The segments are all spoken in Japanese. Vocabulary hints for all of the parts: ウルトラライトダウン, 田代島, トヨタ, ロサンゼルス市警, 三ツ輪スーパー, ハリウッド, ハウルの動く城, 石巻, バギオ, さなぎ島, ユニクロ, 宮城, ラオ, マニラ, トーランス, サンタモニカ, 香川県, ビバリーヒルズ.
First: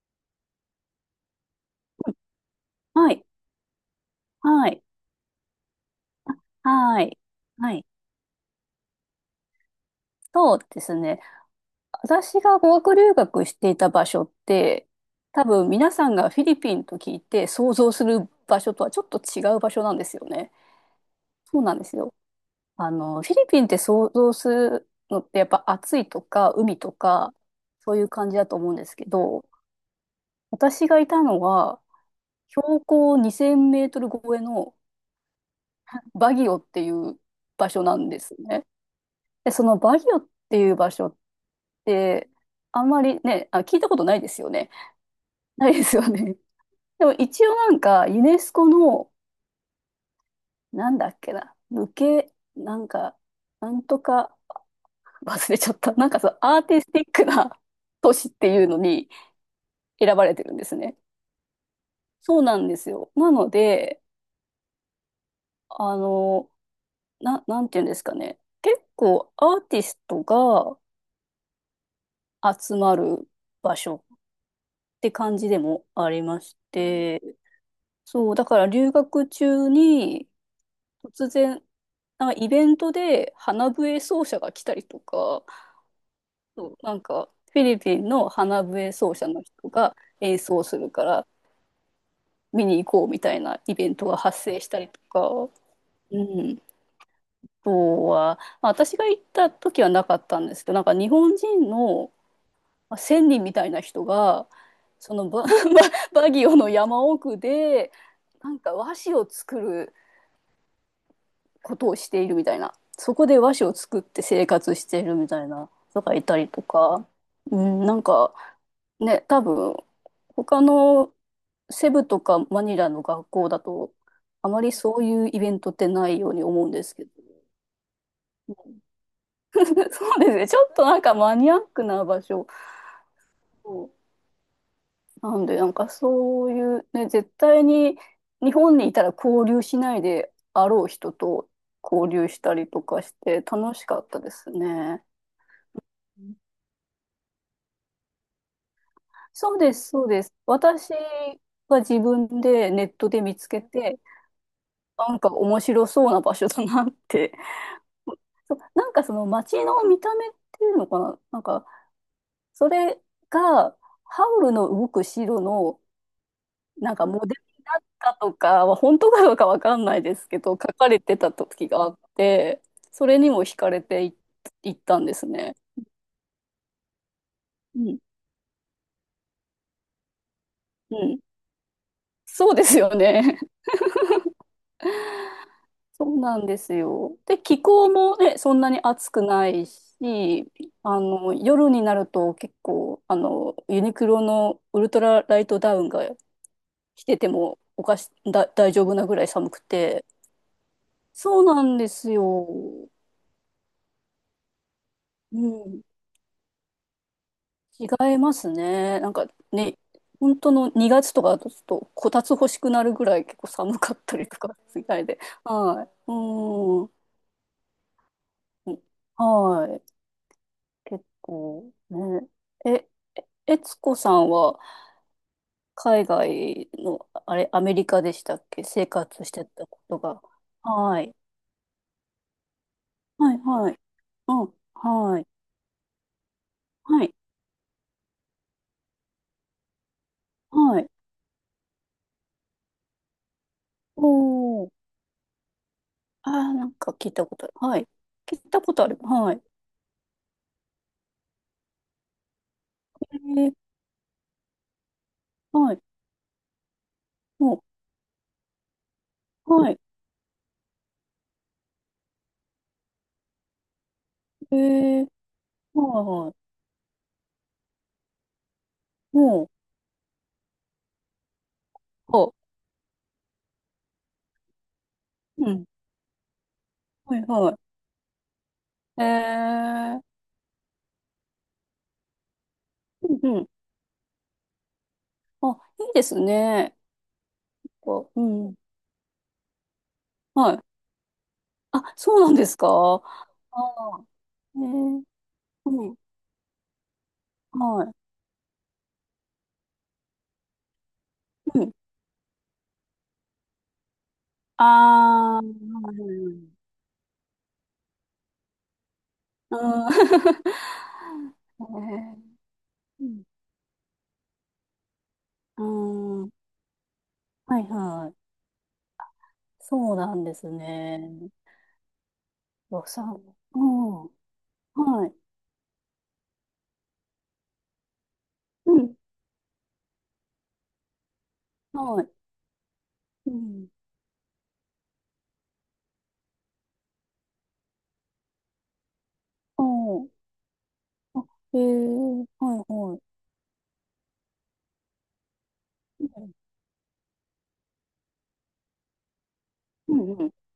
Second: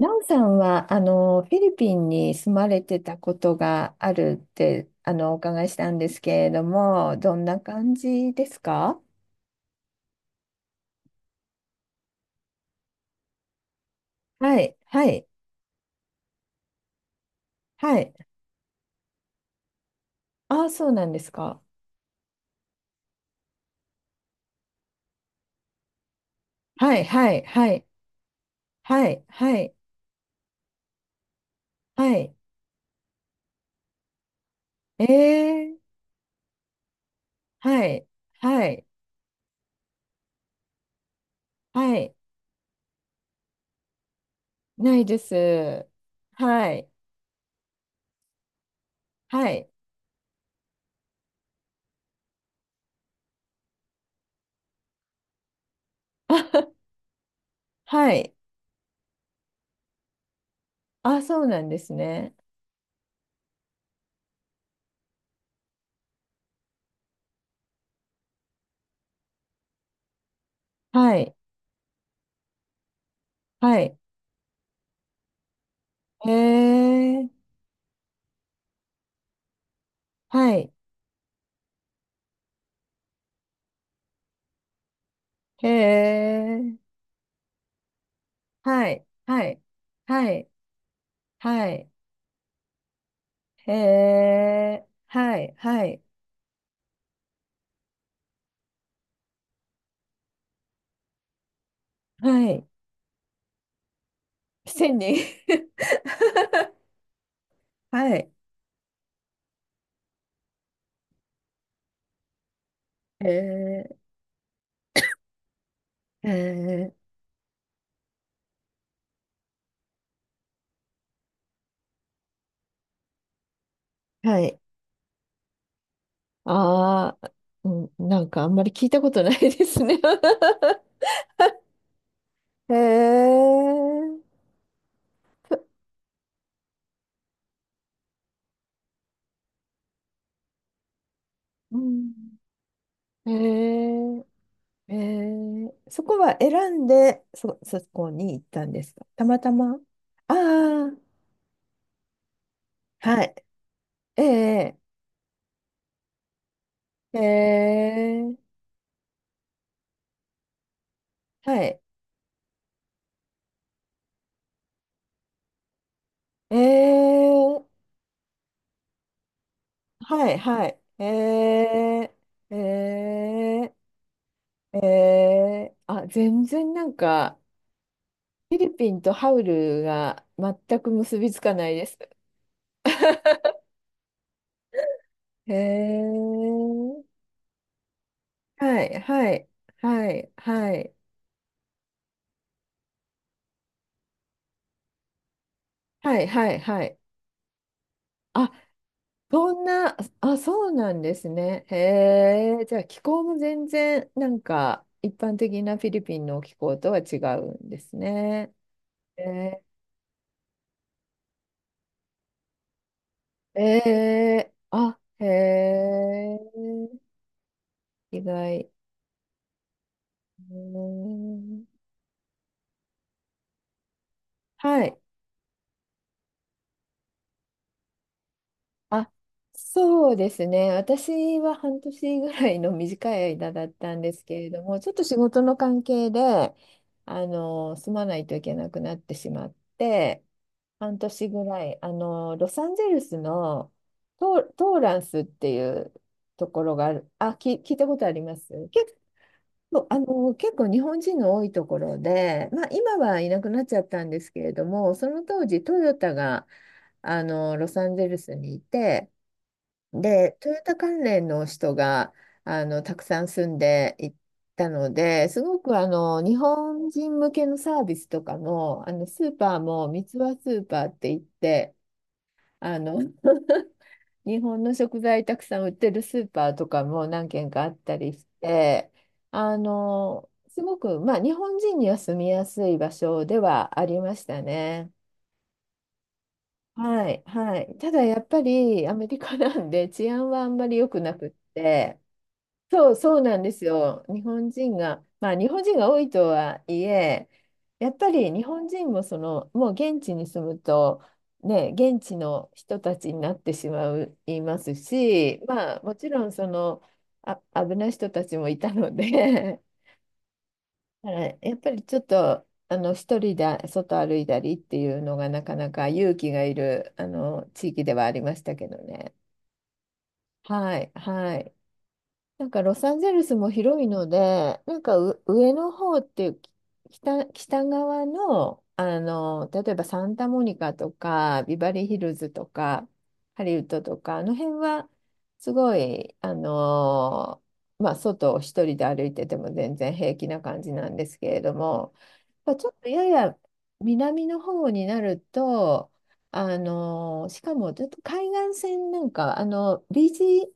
ラオさんは、フィリピンに住まれてはたい、ことがあるっはい、て、お伺いしたんですけれどはも、い、どんなはい。感じですか？そうですね。私が語学留学していた場所っはい、て、はい、多分皆さんがフィリピンと聞いて想像はすい。る場所とはちょっと違う場所なんですよね。ああ、そうなんですそか。うなんですよ。あの、フィリピンって想像するのってやっぱ暑いとか海とはい、はか、い、はい、そういう感じだと思うんですけはい、ど、はい、私がいたのははい。標高2000メートル超えのええ、バギオっていう場所はない、んですはね。い、で、そのバギオっていう場所っはい。で、あんまりね、あ、聞いたことないですよね。ないで ないです。すよね。はい、でも一応なんか、ユネスコの、はい。なんだっけな、無形、なんか、なんとか、忘れちゃった。なんかそのアーティ スティックなは都市っい。ていうのに 選ばれてるんですね。あ、そうなんですね。そうなんですよ。なので、あの、なんていうんですかね。結構アーティストがはい、集まる場はい。所って感じでもありへまして、え、そう、だから留学中に、はい、突然、なんかイベントで花笛奏者が来たりとか、へそえ。うなんかフィリピンの花は笛い、奏者のはい、人がは演い、奏するからはい、見に行こうみたいなへイベントが発生したえ、りとか、はい、はい、うん、あとは、まあ、私が行った時はなかったんですけど、なんか日本人のはい、まあ人みたいな人が、千そ人 のバ、ババギオの山奥 で、はい、なんか和紙を作ることをしているみたいな。そへこで和紙をえ、作って生活しているみたいな人がいへたりとえ、か、うん、なんかね、多分他のセブとかマニラの学校だと、はあい、まりそういうイベントってないように思うんですけど ああ、うん、なんかあん まり聞いたことないですね。 そうですね。ちょっとなんかマニアックな場所。へえ、なんで、なんかそういうね、絶対に日本にいたら交流しないであろう人とう交ん、流したりとかしへて楽しかったえ、ですへね。え、そこは選んで、そこに行ったんですか、たまたそうでま。あす、そうです。私あ、が自分でネットではい、見つけて、ええ、なんか面白そうな場所だなっえて。え、そう、なんかその街の見た目っていうのかな、なんはかい。それがハウルの動く城のえなんかモデルにー、なったとかは本当かどうかわかんないですはいけど、書はい。かれてたえ時があっー、て、それにも惹かえれてい、いっー、たんですね。えー、あ、全然なんか、うん、フィリピンとハウルが全くう結ん、びつかないです。そうですよね。えそうなんですー、よ。で、気候もね、そんなにはい暑くはいないはいし、はい、あの、夜になると結構、あの、ユニクロのウルトラライトダウンがはいはいはい。着ててもおかし、だ、あ、大丈夫なぐらい寒そくんな、て。あ、そうなんですそうなね。へんですよ。えー、じゃあ気候も全然なんか、一般う的なん。フィリピンの気候とは違うんです違いますね。ね。なんかへね、本当の2月とかだとちょっとこたつ欲しくなるぐらい結構え寒かったりとかえ、するみあ、たいで。へはい。え、うん。意外。はい。う結ん、構ね。え、えつこさんははい。海外の、あれ、アメリカでしたっけ生あ、活してたことそうが。ですね。はい。私は半年ぐらいの短いはい、間だっはい。たんですうけれん、ども、ちょっと仕はい。事の関係で、はい、住まないといけなくなってしまって、はい。半年ぐらい、ロサンゼルスのトおー。ーランスっていうあとあ、こなんろがあか聞る。いたことある。聞いはたい。ことありま聞いたすことあ結、る。はい。そう、結構日本人の多いところで、まあ、今えはいなくー、なっちゃったんですけれども、その当時はトい。ヨタがあのもロサンゼルスにいて、う、はい。でトヨタ関連の人があのたくさん住んでいえたのー、で、すごくあはのい、は日本人向けのサービスとかも、あのい。スーもう、パーも三ツ輪スーパーって言って、あ、あの 日本の食材たくうさんん。売ってるスーパーとかもはい、何軒はかあったりして、い。えー、すごく、まあ、日本人には住みやすい場う所ん、でうん。はありましたね。あ、いいですね。はい、はい。ただこやうっぱうん。りアメリカなんで治安はあはんい。まり良くなくっあ、て、そうなんですか そうなんで あすよ。あ日本え人が、ー、まあ日本人うがん、多いとはいえ、はやい。っぱり日本人もその、もう現地に住むと、うね、ん。現地の人たちになってしまう、いまあすし、あ、はまあもちいろんその、あ、危ない人たちもいたので、だからやっはぱいりちょっはと、い。う一ん。人で外歩いたりっていうのがなかえー、うなか勇ん。うん気がいる、はい地域でははあい。りましたけどね。そうなんですはい、ね。はい。なんかロ予サンゼ算。ルスもう広いのん。で、なんか、はい。う、上の方っていうき、北側の、うん。例えばサンタモニカとか、ビバリーヒはい。ルズとか、うハリウッん。ドとか、あの辺は、すごい、あの、まあ、外を一人で歩いててもお全然ー平気な感じなんですあ、けれどえも、ー、まあ、はいちょっとはい。やや南の方になると、うん。あのしかもちょっと海岸線なんかあのうビんーうん。チ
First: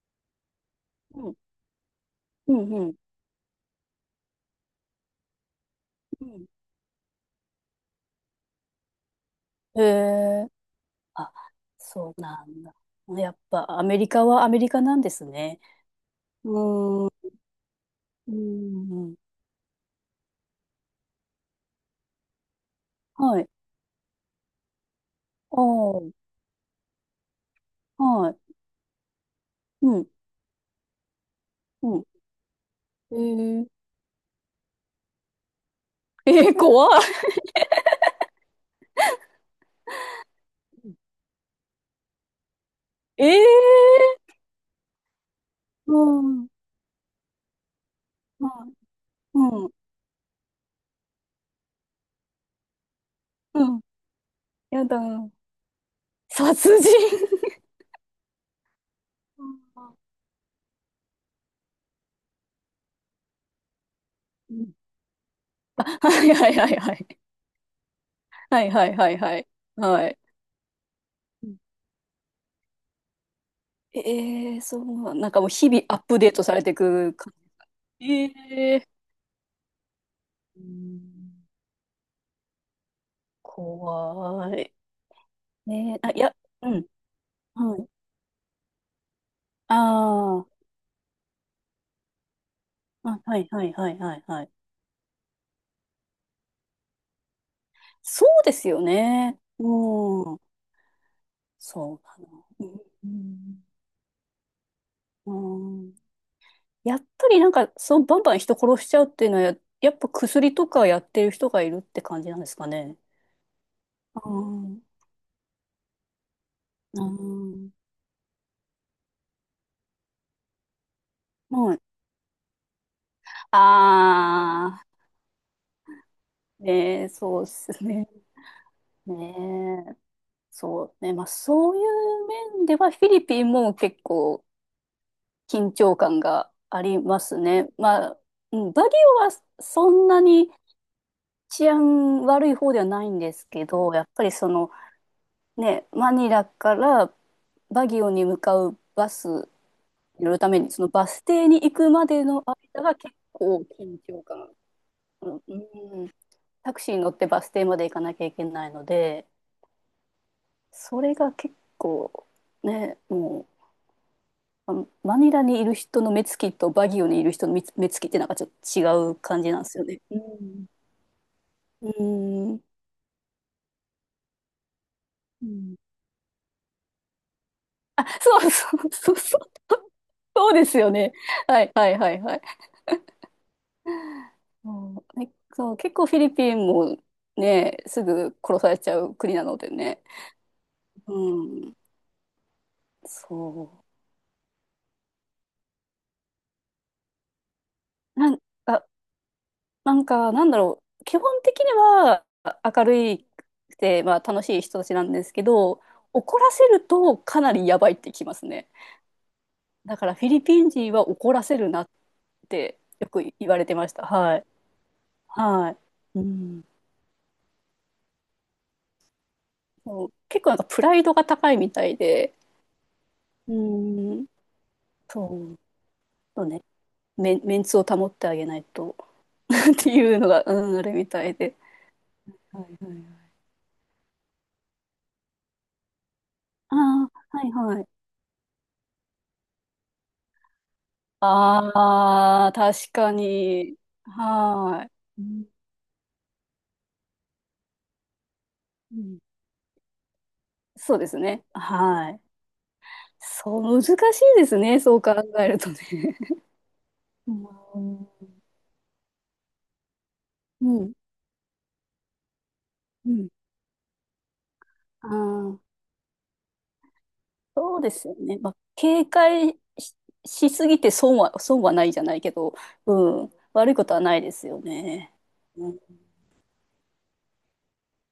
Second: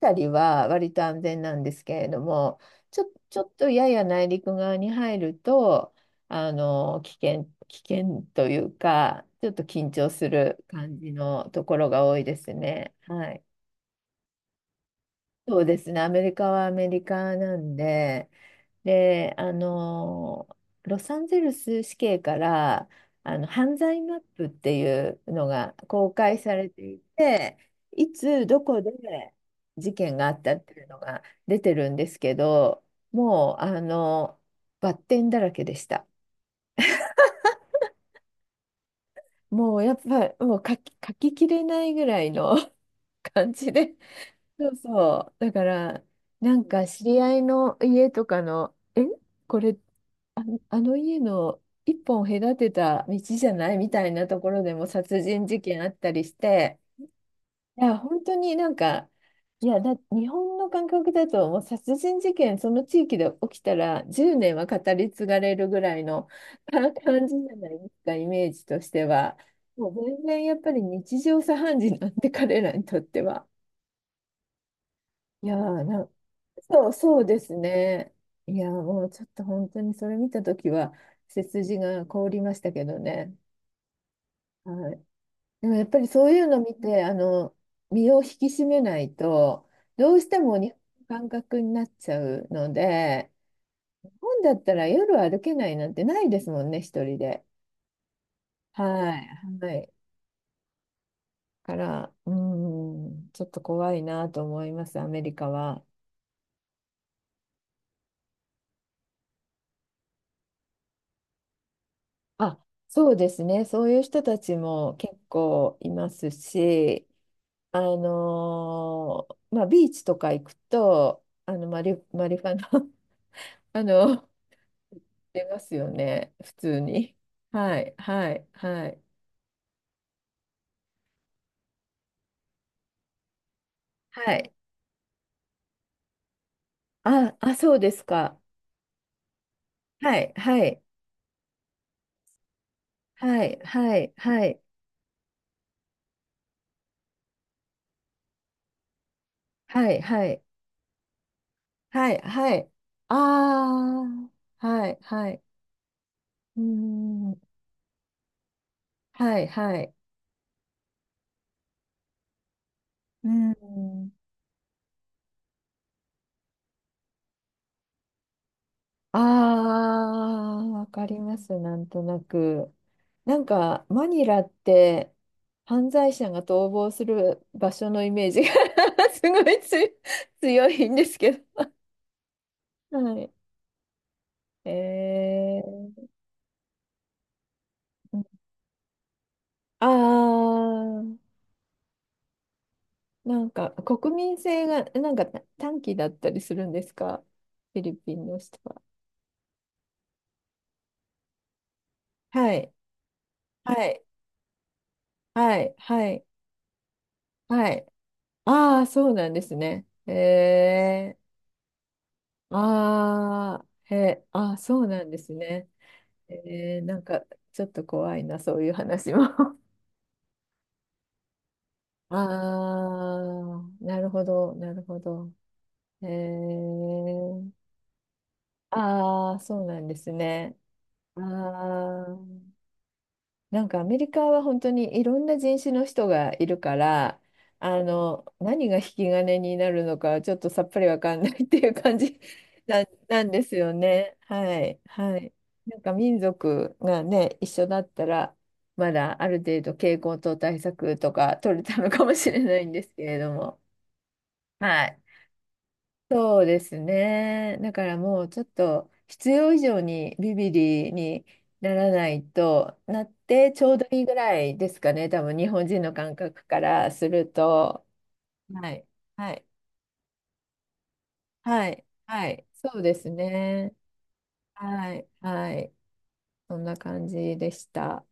たりは割と安うん。全なんですけれどうも、ん。うん。ちょっとやや内陸側に入ると、うん危険というか、ちょっとへ緊張すえ。る感じあ、のところがそ多ういでなすんだ。ね。はやっい。ぱアメリカはアメリカなんですね。そうですね。アメリうカはアメリーん、うカなんで、ーん、で、ロサンゼルス市警から、はい。犯罪マップっていうのあが公あ、開されていて、いはつ、い。どこで事うん、件があったっていうのが出てるんうん。ですけど、えもう、ー、バッテンだらけでした。えー、怖い。もう、やっぱ、もう書き、書ききれないぐらいの 感じで、ええそうそう。だかー、ら、うん、なんか知り合いの家とかうの、え、ん、こうん、れ、あ、あの家の一本隔てた道じゃうないんみたいなところでやもだ。殺人事件あったりし殺て、人。いや、本当になんか、いや、だ、日本の感覚だと、もう殺人事件、その地域で起きたら、10う年はん語り継がれるぐらいはの いはい はいかはい。感じじゃないですか、イメーはジいとはしいてはいは。はい。もうはい。全然やっぱり日常う茶ん飯事なんで、彼らにとっては。ええー、そう、なんかいもうや日々ーアッな、プデートされていくそう感ですじ。ね。いやー、ええもうちょっと本当にそれ見たとー、うきは、ん背筋が凍りましたけどね。怖い。はい。でもやっねぱりえ、あ、いそうや、いうのう見ん、て、はい。身を引き締めないと、あどうしてもー日本の感覚になっちゃうのあ、で、はい、はい、はい、日はい、本はい。だったら夜歩けないなんてないですもんね、一人で。そうですよはい。ね。はい。うん、かそうら、なうの。うん、ちょっとん、怖いなと思います、アメうリカんうは。んやっぱりなんか、そう、バンバン人殺しちゃうっていうのはやっぱ薬とかやってる人がいるって感じなんですあ、かね。そうですね。そういう人うたちん、も結構いますうし、ん、あのーまあ、ビーチとか行くと、はい。マリファナ あの、ああ、出ますよね。普通ねえ、に。そうではすい、ね。はい、はい。ねえ、そうね。まあ、そういう面では、フィリピンも結は構、い。緊張感がありまあ、すあ、ね。そうですまあ、か。うんバリオはそんはない、にはい、治安悪い方ではないんではすい、けど、はやっい、ぱりはそい、のね、マニラからバギオに向かうバスはい、には乗るい、ために、そのバス停に行くまはい、でのはい。間があ結構緊張感、あ、はい、はうい。ん、うんうータクシーに乗ってん、バス停まで行かなきゃいけないので、はい、はい。それが結構ね、うーもうん、あのマニラにいる人の目つきとバギオにいる人の目つきってなんかちょっと違う感じなんですよね。うあん。ー、わかります、なんうとなん。く。なんか、マニラって、うん犯罪者が逃亡する場所のあ、イメーそジが うそう そうすそごう。いつそうで強すいよんでね。すけど。はいはいはいはい。はい。えそうねそう、結構ー、フィリピンもね、すぐ殺されちゃう国なのであね。うー、ん、なんか、そ国民性が、なんか短期だったりするんですか、フィリピう。ンなのん人は。か、なんか、なんだろう。基本的にははい。明るいくはい。て、まあ楽しい人たちなんですけはい。ど、はい。怒らせるとかなりはやい。ばいってきますね。ああ、そうなんですね。だからフィリピン人はえ、怒らせるなってよく言わあれてましあ、た。へ、はい。あ、そうなんですね。はい。うん。えー、なんかちょっと怖いな、そういう話も。そう結構なんかプライドが高いみたい あで、うあ、なるほん、ど、なるほど。そう、えそうね、ー、メンツを保ってあげないと ああ、そうなっんてですいうのが、ね。うん、あるみあたいで。あ。はいなんかアメリカは本当にいろんな人種の人がいるから、はいはい。ああ、はいはい。何が引き金になるのかちょっとさっぱりわかんないっていう感じ ああ、な、確かなんですよに。ね。はい。ははい。うい。んなんか民族がね、一緒だったら、まうんだある程度傾向と対策そうでとすかね。取れたのかはもい。しれないんですけれどそも。う、難しいですね。はそうい。考えるとね。そうです ね。だうからん、も うちょっと必要以上にビビうリん、にならないとなっうんてちょうどいいぐらいですかね。あ多分日あ、本人の感覚からするそうと。ですよね。まあ、はい。警はい。戒し、しすぎて損は、損ははい。ないじゃないはけい。ど、そうですうん、悪ね。いことはないですよはい。ね。はうい。んそんな感じでした。